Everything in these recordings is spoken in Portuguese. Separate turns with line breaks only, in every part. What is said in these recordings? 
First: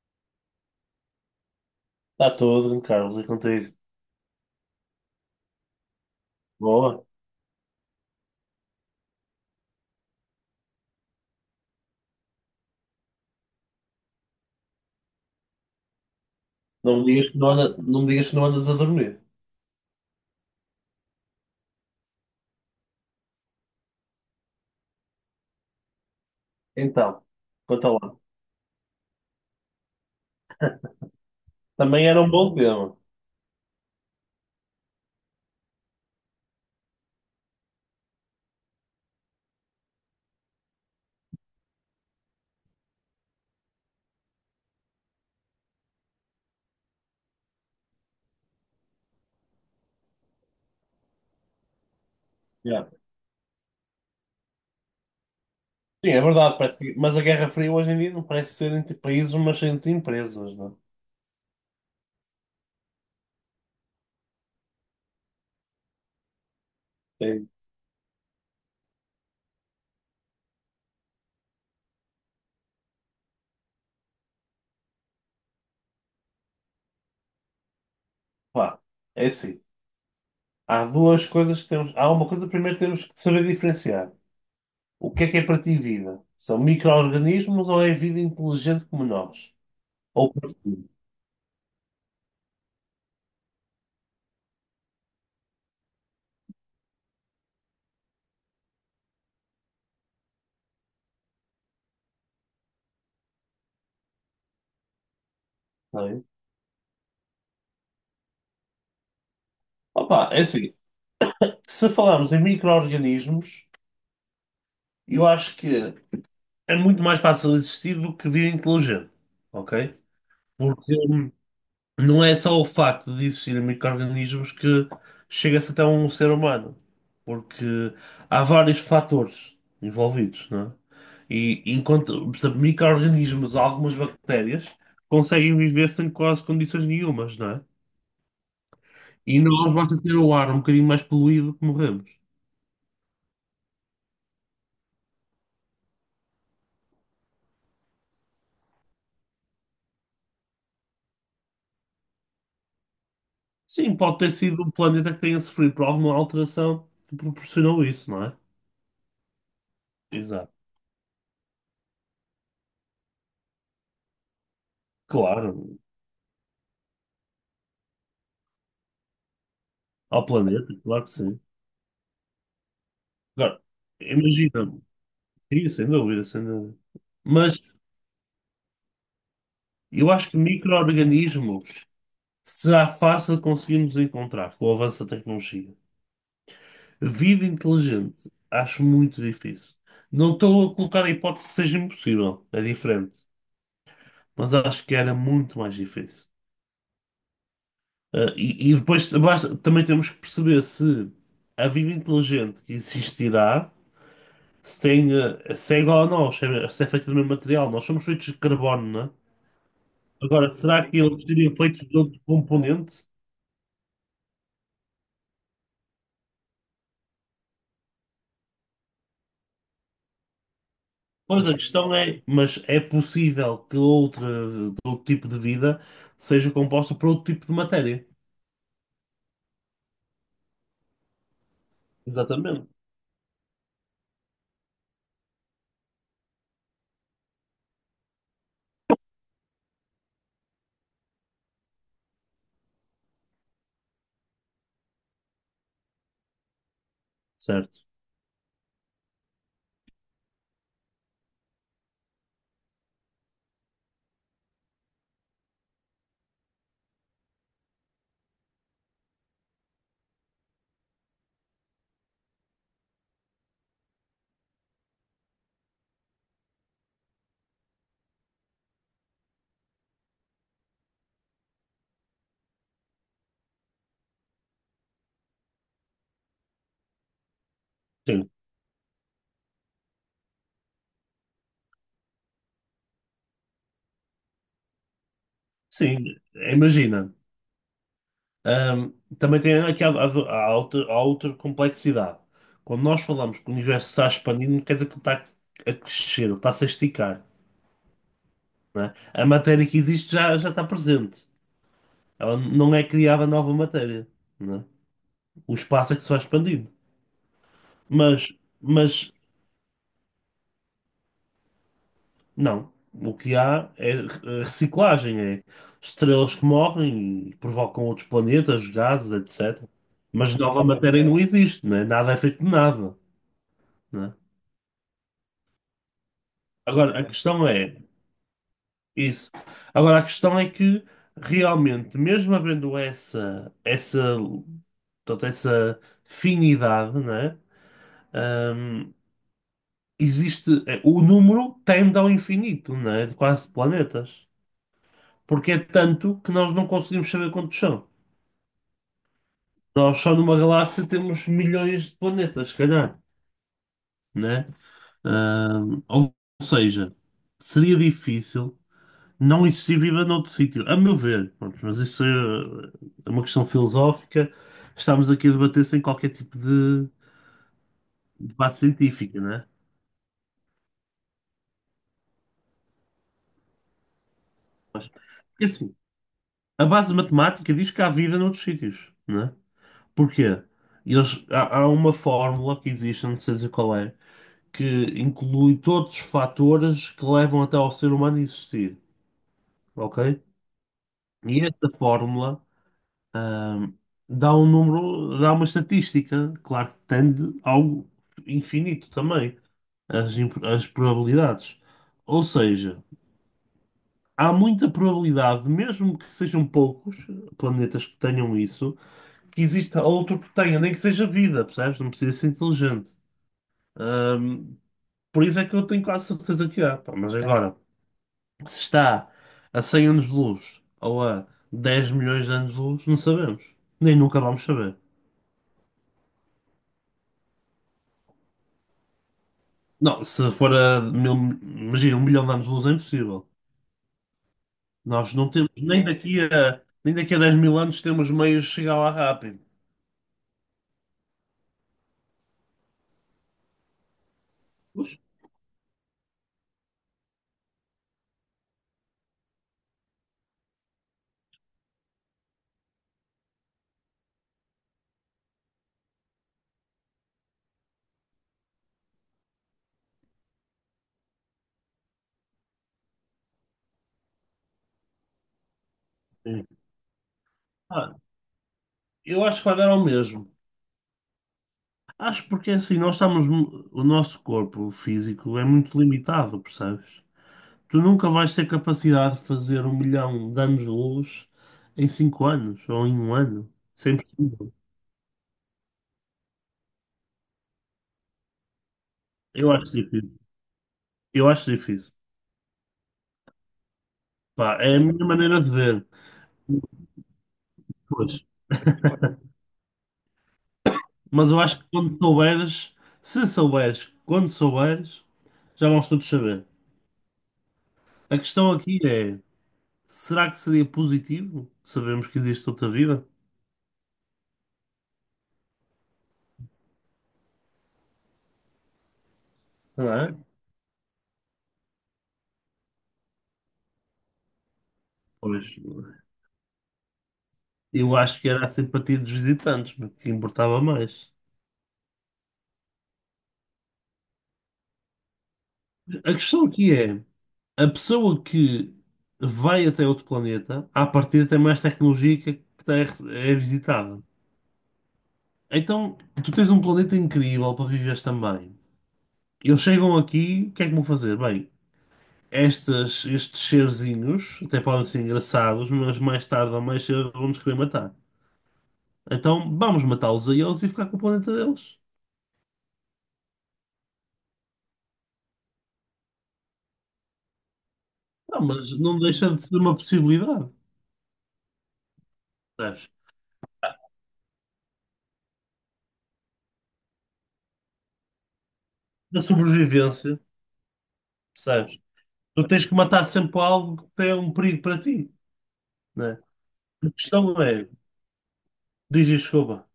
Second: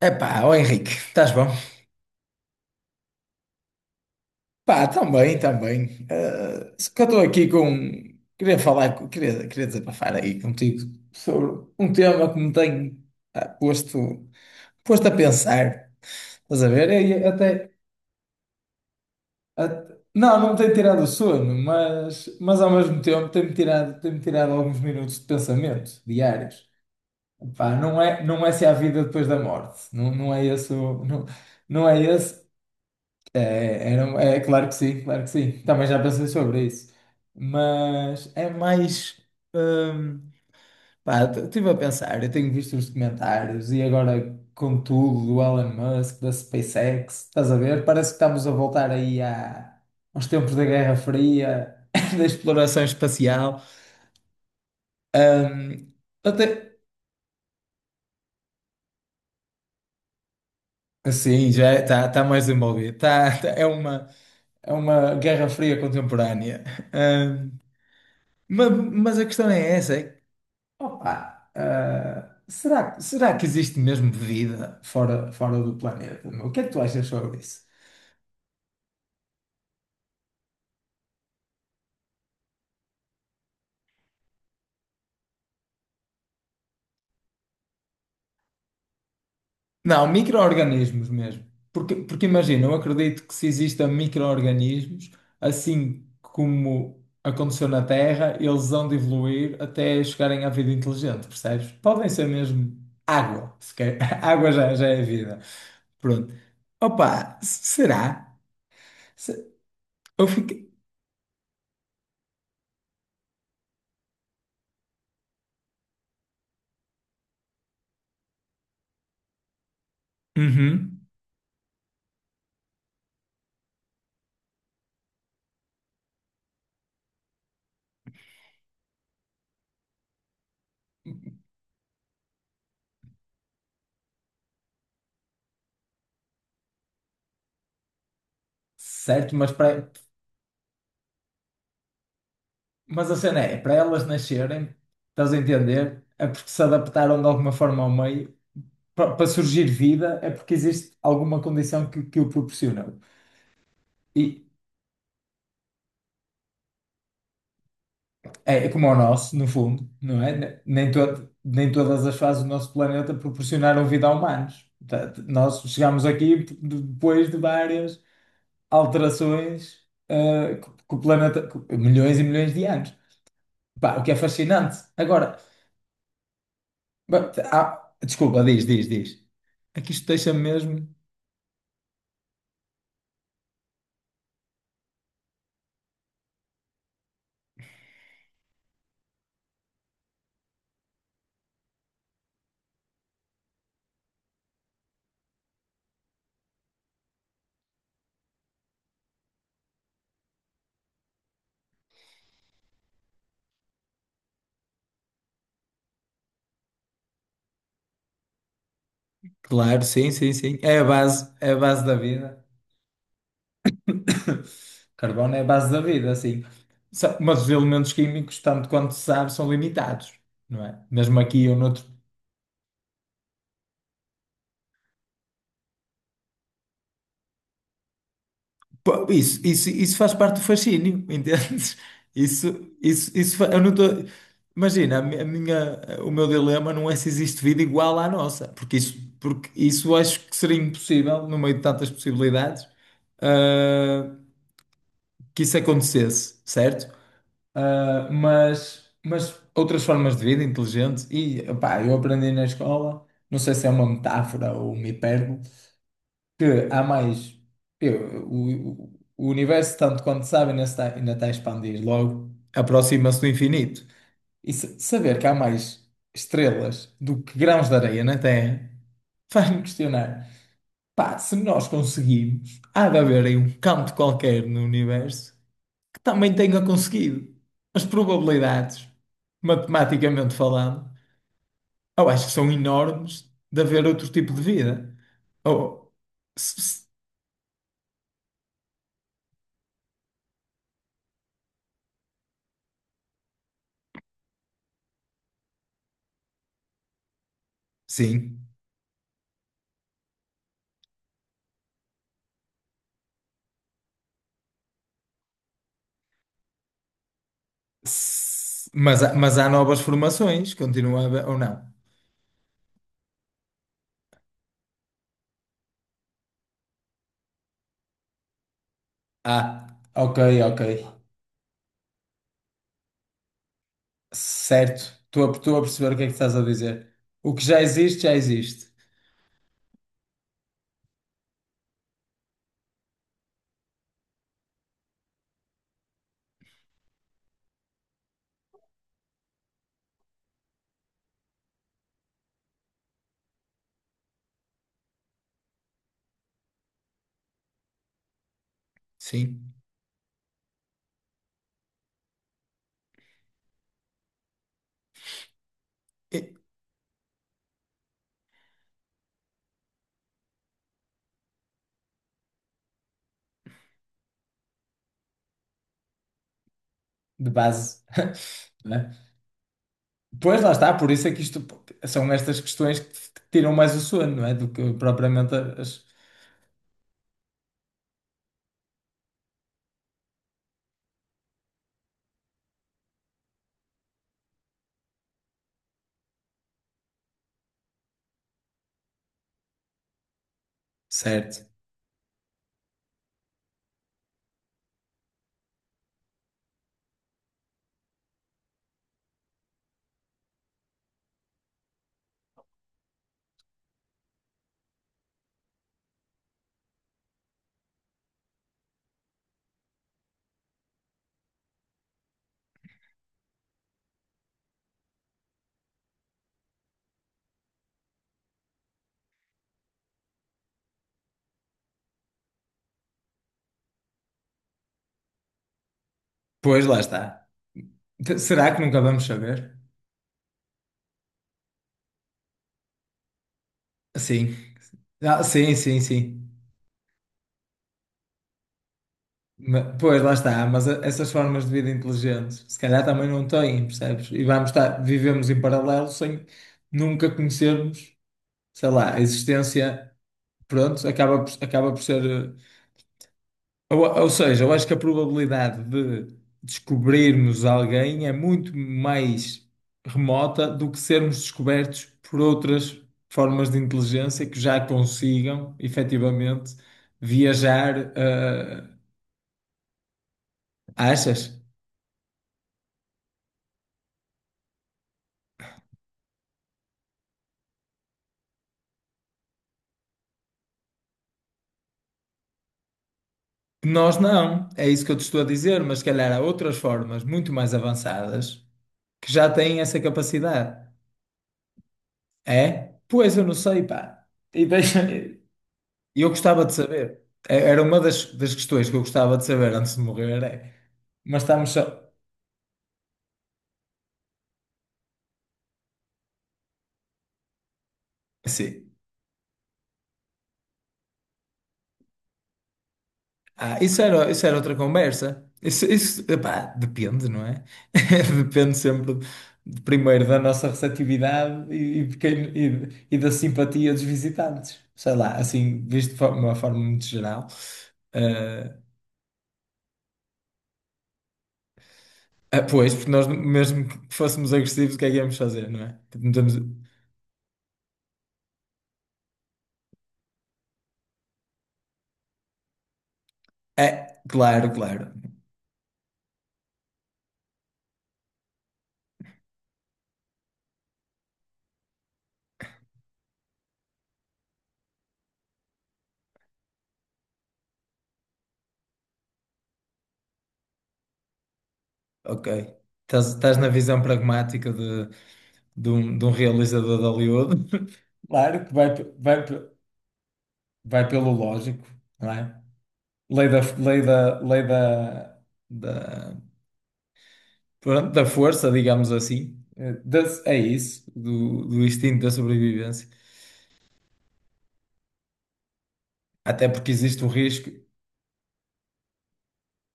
Epá, ó Henrique, estás bom?
Está tudo, Carlos, e contigo?
Pá, também, também. Eh, se que
Boa.
eu estou aqui com. Queria falar, com- queria, queria desabafar aí contigo sobre um tema que me tem ah, posto, posto a pensar. Estás a ver?
Não me digas que não me digas que não andas a dormir.
Não, não me tem tirado o sono, mas ao mesmo tempo tem-me tirado alguns minutos de pensamento diários.
Então,
Pá,
conta lá.
não é se há vida depois da morte. Não, não é não é
Também era um
esse.
bom tema.
É, era, um, é claro que sim, claro que sim. Também já pensei sobre isso. Mas é mais. hum, pá, estive a pensar, eu tenho visto os documentários e agora com tudo do Elon Musk, da SpaceX, estás a ver? Parece que estamos a voltar aos tempos da Guerra Fria, da exploração
Yeah.
espacial. Hum,
Sim, é verdade,
até,
mas a Guerra Fria hoje em dia não parece ser entre países, mas entre empresas, não
sim, já está mais envolvido. É uma Guerra Fria contemporânea.
é? É,
Hum, ma- mas, a questão é essa. É Opa, ah, será que existe mesmo vida fora do planeta? Meu? O que é que tu achas sobre isso?
pá, é assim. Há duas coisas que temos. Há uma coisa, primeiro temos que saber diferenciar. O que é para ti vida? São micro-organismos ou é vida inteligente como nós?
Não,
Ou parecido,
micro-organismos mesmo. Porque imagina, eu acredito que se existam micro-organismos, assim como aconteceu na Terra, eles vão de evoluir até chegarem à vida inteligente, percebes? Podem ser mesmo água, se quer. Água já é vida.
não é?
Pronto. Será? Se- Eu
Opa, é
fiquei.
assim. Se falarmos em micro-organismos, eu acho que. É muito mais fácil existir do que vida inteligente, ok? Porque
Uhum.
não é só o facto de existirem micro-organismos que chega-se até um ser humano, porque há vários fatores envolvidos, não é? E enquanto, por exemplo, micro-organismos, algumas bactérias, conseguem viver sem quase condições nenhumas, não é?
Certo,
E
mas
nós
para.
basta ter o ar um bocadinho mais poluído que morremos.
Mas a cena é, é para elas nascerem, estás a entender? É porque se adaptaram de alguma forma ao meio. Para surgir vida é porque existe alguma condição que o proporcionou.
Sim, pode ter
E
sido um planeta que tenha sofrido por alguma alteração que proporcionou isso, não é?
é, é como o nosso, no fundo, não é?
Exato.
Nem todas as fases do nosso planeta proporcionaram vida a humanos. Portanto,
Claro,
nós chegámos aqui depois de várias alterações,
ao planeta,
que o
claro que sim.
planeta, que- milhões e milhões de anos.
Agora,
Pá, o que é
imagina,
fascinante. Agora.
sim, sem dúvida, sem dúvida. Mas
Desculpa, diz, diz. Aqui isto
eu acho
deixa
que
mesmo.
micro-organismos será fácil conseguirmos encontrar com o avanço da tecnologia. Vida inteligente, acho muito difícil. Não estou a colocar a hipótese que seja impossível, é diferente. Mas acho que era muito mais difícil. E também temos que perceber se a vida inteligente que existirá. Se tem, se é igual a nós, se é feito do mesmo material, nós somos feitos de carbono, não é?
Claro, sim, sim,
Agora,
sim.
será que eles
É a
seriam feitos
base da
de outro
vida.
componente?
Carbono é a base da vida, sim. Mas os elementos químicos, tanto quanto se sabe, são limitados, não é? Mesmo
Pois
aqui
a
ou noutro
questão é, mas é possível outro tipo de vida seja composta por outro tipo de matéria.
Pô, isso faz parte do fascínio, entendes?
Exatamente.
Isso, fa- eu não tô... Imagina, a minha, o meu dilema não é se existe vida igual à nossa, porque isso acho que seria impossível, no meio de tantas possibilidades, ah, que isso acontecesse, certo?
Certo.
Ah, mas outras formas de vida inteligente, e opá, eu aprendi na escola, não sei se é uma metáfora ou uma hipérbole, que há mais. O universo, tanto quanto sabe, ainda está a expandir, logo aproxima-se do infinito. E saber que há mais estrelas do que grãos de areia na Terra faz-me questionar. Pá, se nós conseguimos, há de haver aí um canto qualquer no universo que também tenha conseguido. As
Sim.
probabilidades, matematicamente falando, eu acho que são enormes de haver outro tipo de vida. Ou,
Sim,
s- s-
imagina. Ahm, também tem aqui há outra complexidade. Quando nós falamos que o universo está expandindo, não quer dizer que ele está a crescer, ele está a se esticar.
sim.
Né? A matéria que existe já está presente. Ela não é criada nova matéria, né? O espaço é que se vai expandindo. Mas, mas
Mas há novas formações, continua a haver, ou não?
não. O que há é reciclagem, é estrelas que morrem e provocam outros planetas, gases,
Ah,
etc.
ok,
Mas
ok.
nova matéria não existe, né? Nada é feito de nada, né?
Certo. Estou a perceber o que é que estás a dizer.
Agora, a
O que
questão
já
é
existe, já existe.
isso. Agora, a questão é que realmente, mesmo havendo toda essa finidade, né? Ahm, existe, o número tende ao infinito, não é? De quase planetas. Porque é tanto que nós não conseguimos saber quantos são.
Sim.
Nós só numa galáxia temos milhões de planetas, se calhar, né? Ou
E-
seja, seria difícil não existir vida noutro sítio, a meu ver. Pronto, mas é uma questão filosófica. Estamos aqui a debater sem qualquer tipo
De base.
de base
Né?
científica, né?
Pois lá está, por isso é que isto são estas questões que te tiram mais o sono, não é? Do que
Mas,
propriamente
porque assim,
as.
a base matemática diz que há vida noutros sítios, não é? Porquê? Há uma fórmula que existe, não sei dizer qual é, que inclui todos os fatores que levam até ao ser humano existir, ok? E
Certo.
essa fórmula, ahm, dá um número, dá uma estatística, claro que tende ao infinito também, as probabilidades. Ou seja, há muita probabilidade, mesmo que sejam poucos planetas que tenham isso, que exista outro que tenha, nem que seja vida, percebes? Não precisa ser inteligente. Ahm, por isso é que eu tenho quase certeza que há. Pá. Mas agora, se está a 100 anos de luz ou a 10 milhões de anos de luz, não sabemos. Nem nunca vamos saber.
Pois lá está. Será que nunca vamos saber?
Não, se for a mil, imagina, 1 milhão de anos de luz é impossível.
Sim.
Nós
Ah,
não temos,
sim, sim, sim.
nem daqui a 10 mil anos temos meios de chegar lá rápido.
Pois, lá está, essas formas de vida inteligentes, se calhar também não têm, percebes? E vamos estar, vivemos em paralelo sem nunca conhecermos, sei lá, a existência, pronto, acaba por ser. Ou seja, eu acho que a probabilidade de descobrirmos alguém é muito mais remota do que sermos descobertos por outras formas de inteligência que já consigam, efetivamente,
Sim.
viajar.
Ah, eu acho que vai dar ao mesmo.
Achas?
Acho porque assim, o nosso corpo físico é muito limitado, percebes? Tu nunca vais ter capacidade de fazer 1 milhão de anos de luz em 5 anos ou em um ano. Isso é
Nós não,
impossível.
é isso que eu te estou a dizer, mas se calhar há outras formas muito mais avançadas que já
Eu
têm
acho
essa
difícil.
capacidade.
Eu acho difícil.
É? Pois eu não sei, pá. E
Pá, é a
deixa...
minha
e
maneira de ver.
eu gostava de saber. Era uma
Pois.
das questões que eu gostava de saber antes de morrer. É. Mas
Mas eu
estamos
acho que
só.
quando souberes, se souberes, quando souberes, já vamos todos saber. A questão
Sim.
aqui é, será que seria positivo? Sabemos que existe outra vida?
Ah, isso era outra conversa. Isso, epá, depende, não é? Depende sempre,
Não
primeiro,
é?
da nossa receptividade e de e da simpatia dos visitantes. Sei lá,
Pois.
assim, visto de uma forma muito geral.
Eu acho que era a
Ah,
simpatia dos visitantes que importava mais.
ah, pois, porque nós, mesmo que fôssemos agressivos, o que é que íamos fazer, não é? Tipo, não
A
temos...
questão aqui é, a pessoa que vai até outro planeta, à partida tem mais tecnologia que é
É,
visitada.
claro, claro.
Então, tu tens um planeta incrível para viveres também. Eles chegam aqui, o que é que vão fazer? Bem, estes serzinhos até podem ser engraçados, mas mais tarde ou mais cedo vão-nos querer matar. Então, vamos matá-los a eles e ficar com o planeta deles.
Ok. Estás, estás na visão pragmática de, de um realizador de Hollywood.
Não,
Claro que vai,
mas não
vai.
deixa de ser uma possibilidade.
vai pelo lógico, não é?
Percebes?
Lei da, lei da, lei da, da, pronto, da força, digamos
Da
assim.
sobrevivência,
É isso, do, do
percebes?
instinto da
Tu tens que
sobrevivência.
matar sempre algo que tem um perigo para ti, né?
Até porque
A questão é, diz e desculpa.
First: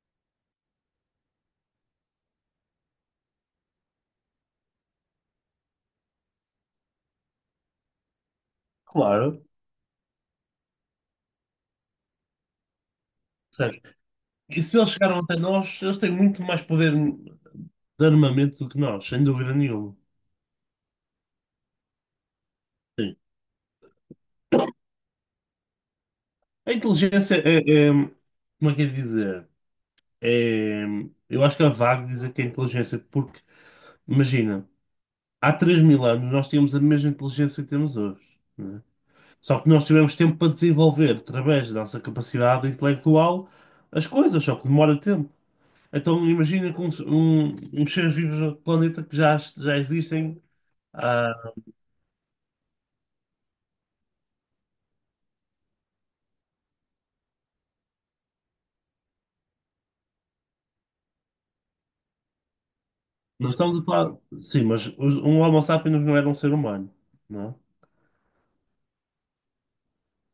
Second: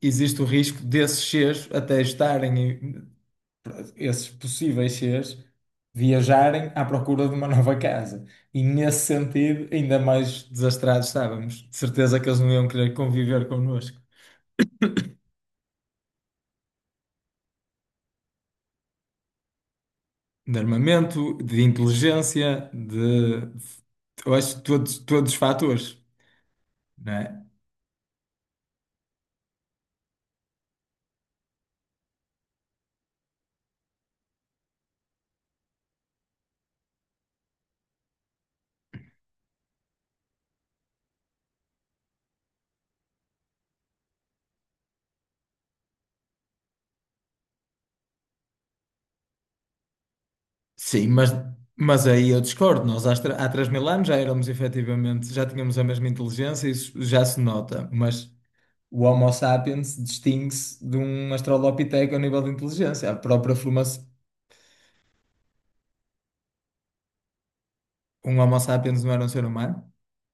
existe o risco desses seres até esses possíveis seres, viajarem à procura de uma nova casa. E nesse
Claro,
sentido, ainda mais desastrados estávamos. De certeza que eles não iam querer conviver
percebes?
connosco.
E se eles chegaram até nós, eles têm muito mais poder de armamento do que nós, sem dúvida nenhuma.
De armamento, de inteligência,
Sim.
de. Eu acho que todos, todos os fatores,
A
não
inteligência
é?
é, é- como é que é de dizer? É, eu acho que é vago dizer que é inteligência, porque, imagina, há 3 mil anos nós tínhamos a mesma inteligência que temos hoje. Só que nós tivemos tempo para desenvolver, através da nossa capacidade intelectual, as coisas, só que demora tempo. Então imagina com uns seres vivos do planeta já existem.
Sim,
ah,
mas aí eu discordo. Há 3 mil anos já éramos efetivamente, já tínhamos a mesma inteligência, isso já se nota, mas o Homo sapiens distingue-se de um Australopiteco a nível de inteligência. A
não
própria
estamos a
formação.
falar. Sim, mas um Homo sapiens não era um ser humano, não é?
Um Homo sapiens não era um ser humano?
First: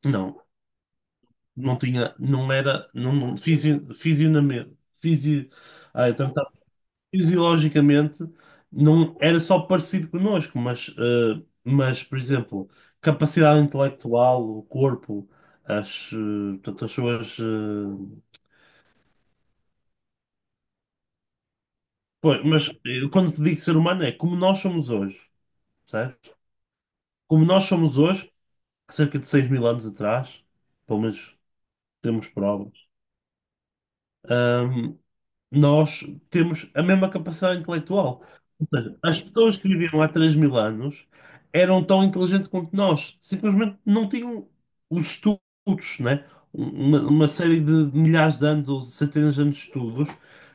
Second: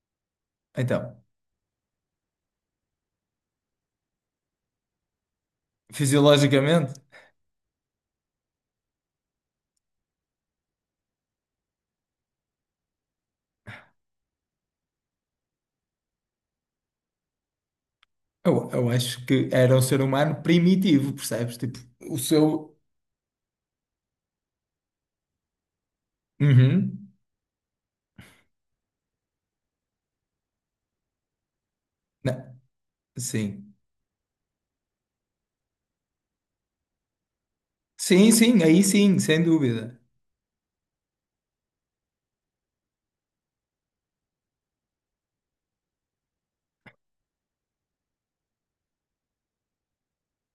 Não,
Então,
não tinha, não era, não, não, fisio, fisionami- fisio, ah,
fisiologicamente,
fisiologicamente não era só parecido connosco, mas, mas por exemplo, capacidade intelectual, o corpo, portanto,
eu acho que era um ser humano primitivo, percebes? Tipo, o
pois,
seu.
mas quando te digo ser humano é como nós somos hoje, certo.
Uhum.
Como nós somos hoje, há cerca de 6 mil anos atrás, pelo menos temos prova.
Sim.
Ahm, nós temos a mesma capacidade intelectual.
Sim, sim,
Ou
aí
seja,
sim,
as
sem
pessoas que
dúvida.
viviam há 3 mil anos eram tão inteligentes quanto nós, simplesmente não tinham os estudos, né? Uma série de milhares de anos ou centenas de anos de estudos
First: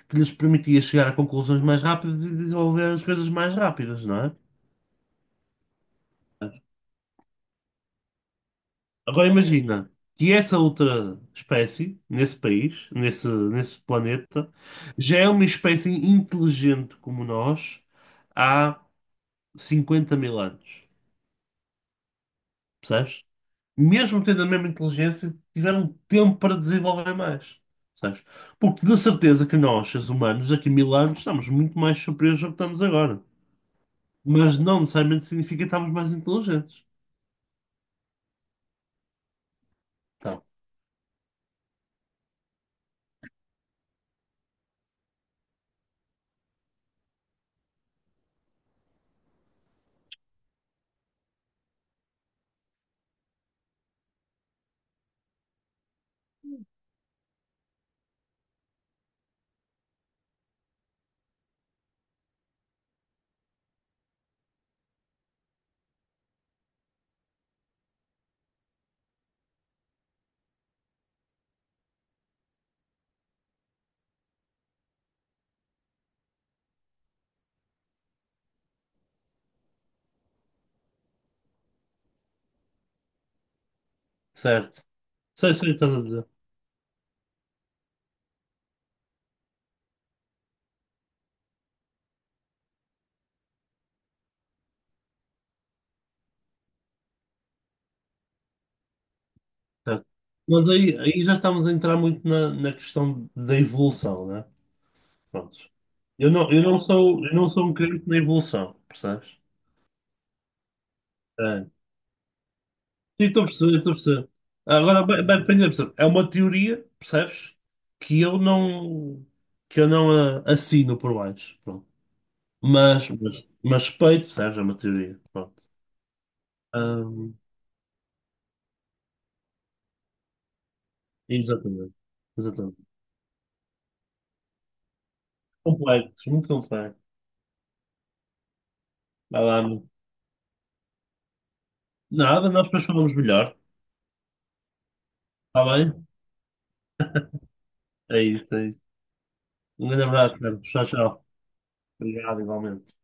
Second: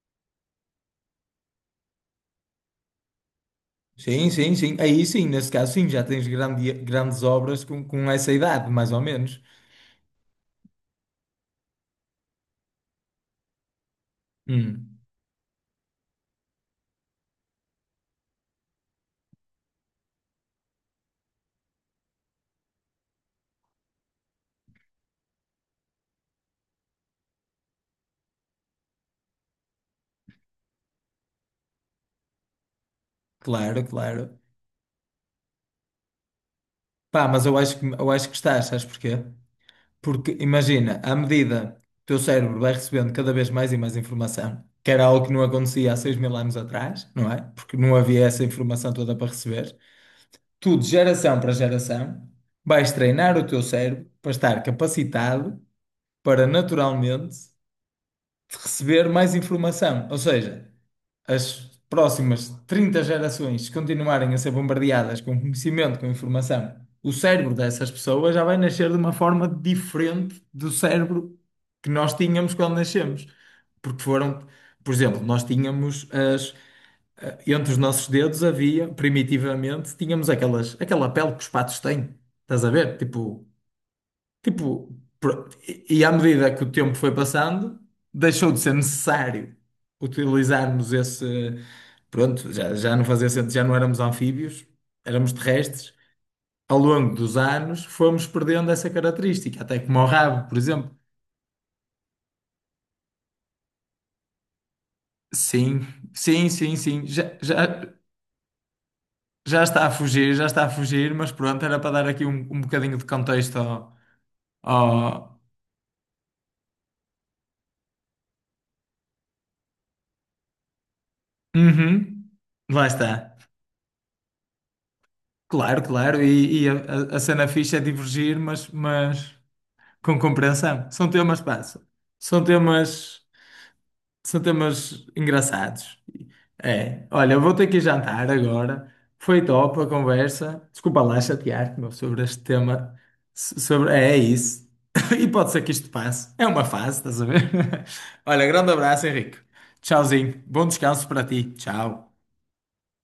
que lhes permitia chegar a conclusões mais rápidas e desenvolver as coisas mais rápidas, não
Sim,
é?
sim, sim. Aí sim, nesse caso sim, já tens grande, grandes obras com essa idade, mais ou
Agora
menos.
imagina que essa outra espécie, nesse planeta,
Hum,
já é uma espécie inteligente como nós há 50 mil anos. Percebes? Mesmo tendo a mesma inteligência, tiveram tempo para desenvolver mais. Percebes? Porque de certeza que nós, seres humanos, daqui a 1000 anos, estamos muito mais superiores ao que estamos agora.
claro, claro.
Mas não necessariamente significa que estamos mais inteligentes.
Pá, mas eu acho eu acho que estás, sabes porquê? Porque
Então,
imagina, à medida que o teu cérebro vai recebendo cada vez mais e mais informação, que era algo que não acontecia há 6 mil anos atrás, não é? Porque não havia essa informação toda para receber. Tu, de geração para geração, vais treinar o teu cérebro para estar capacitado para naturalmente receber mais informação. Ou seja, as próximas 30 gerações que continuarem a ser bombardeadas com conhecimento, com informação, o cérebro dessas pessoas já vai nascer de uma forma diferente do cérebro que nós tínhamos quando nascemos. Porque foram, por exemplo, nós tínhamos as, entre os nossos dedos havia, primitivamente, tínhamos aquelas, aquela pele que os patos têm. Estás a ver?
certo.
Tipo,
Sei, sei o que estás a
e à
dizer.
medida que o tempo foi passando, deixou de ser necessário utilizarmos esse. Pronto, já, já não fazia sentido, já não éramos anfíbios, éramos terrestres. Ao longo dos anos, fomos perdendo essa característica, até como o
Certo.
rabo, por
Mas
exemplo.
aí já estamos a entrar muito na, na questão da evolução, né? Prontos.
Sim, sim, sim, sim. Já,
Eu não
já,
sou um crente na evolução, percebes?
já está a fugir, já está a fugir, mas pronto,
É.
era para dar aqui um, um bocadinho de
Sim, estou a
contexto
perceber, estou a
ao.
perceber. Agora,
Ao...
bem, percebe? É uma teoria, percebes? Que eu não, que eu não assino por baixo. Pronto.
Uhum, lá está.
Mas respeito, percebes? É uma teoria. Pronto.
Claro, claro, e a, a
Ahm,
cena fixa é divergir, mas com compreensão. São temas, pá,
exatamente.
são
Exatamente.
temas, são temas engraçados.
Complexo, muito complexo.
É, olha, eu vou ter que ir jantar agora.
Vai
Foi
lá,
top a
amigo.
conversa. Desculpa lá chatear-te, meu, sobre este
Nada, nós depois
tema.
falamos melhor.
Sobre, é, é isso. E pode ser
Está
que isto
bem?
passe. É uma fase, estás a ver?
É
Olha,
isso, é
grande
isso.
abraço, Henrique.
Um grande abraço,
Tchauzinho.
Carlos.
Bom
Tchau,
descanso para
tchau.
ti. Tchau.
Obrigado, igualmente.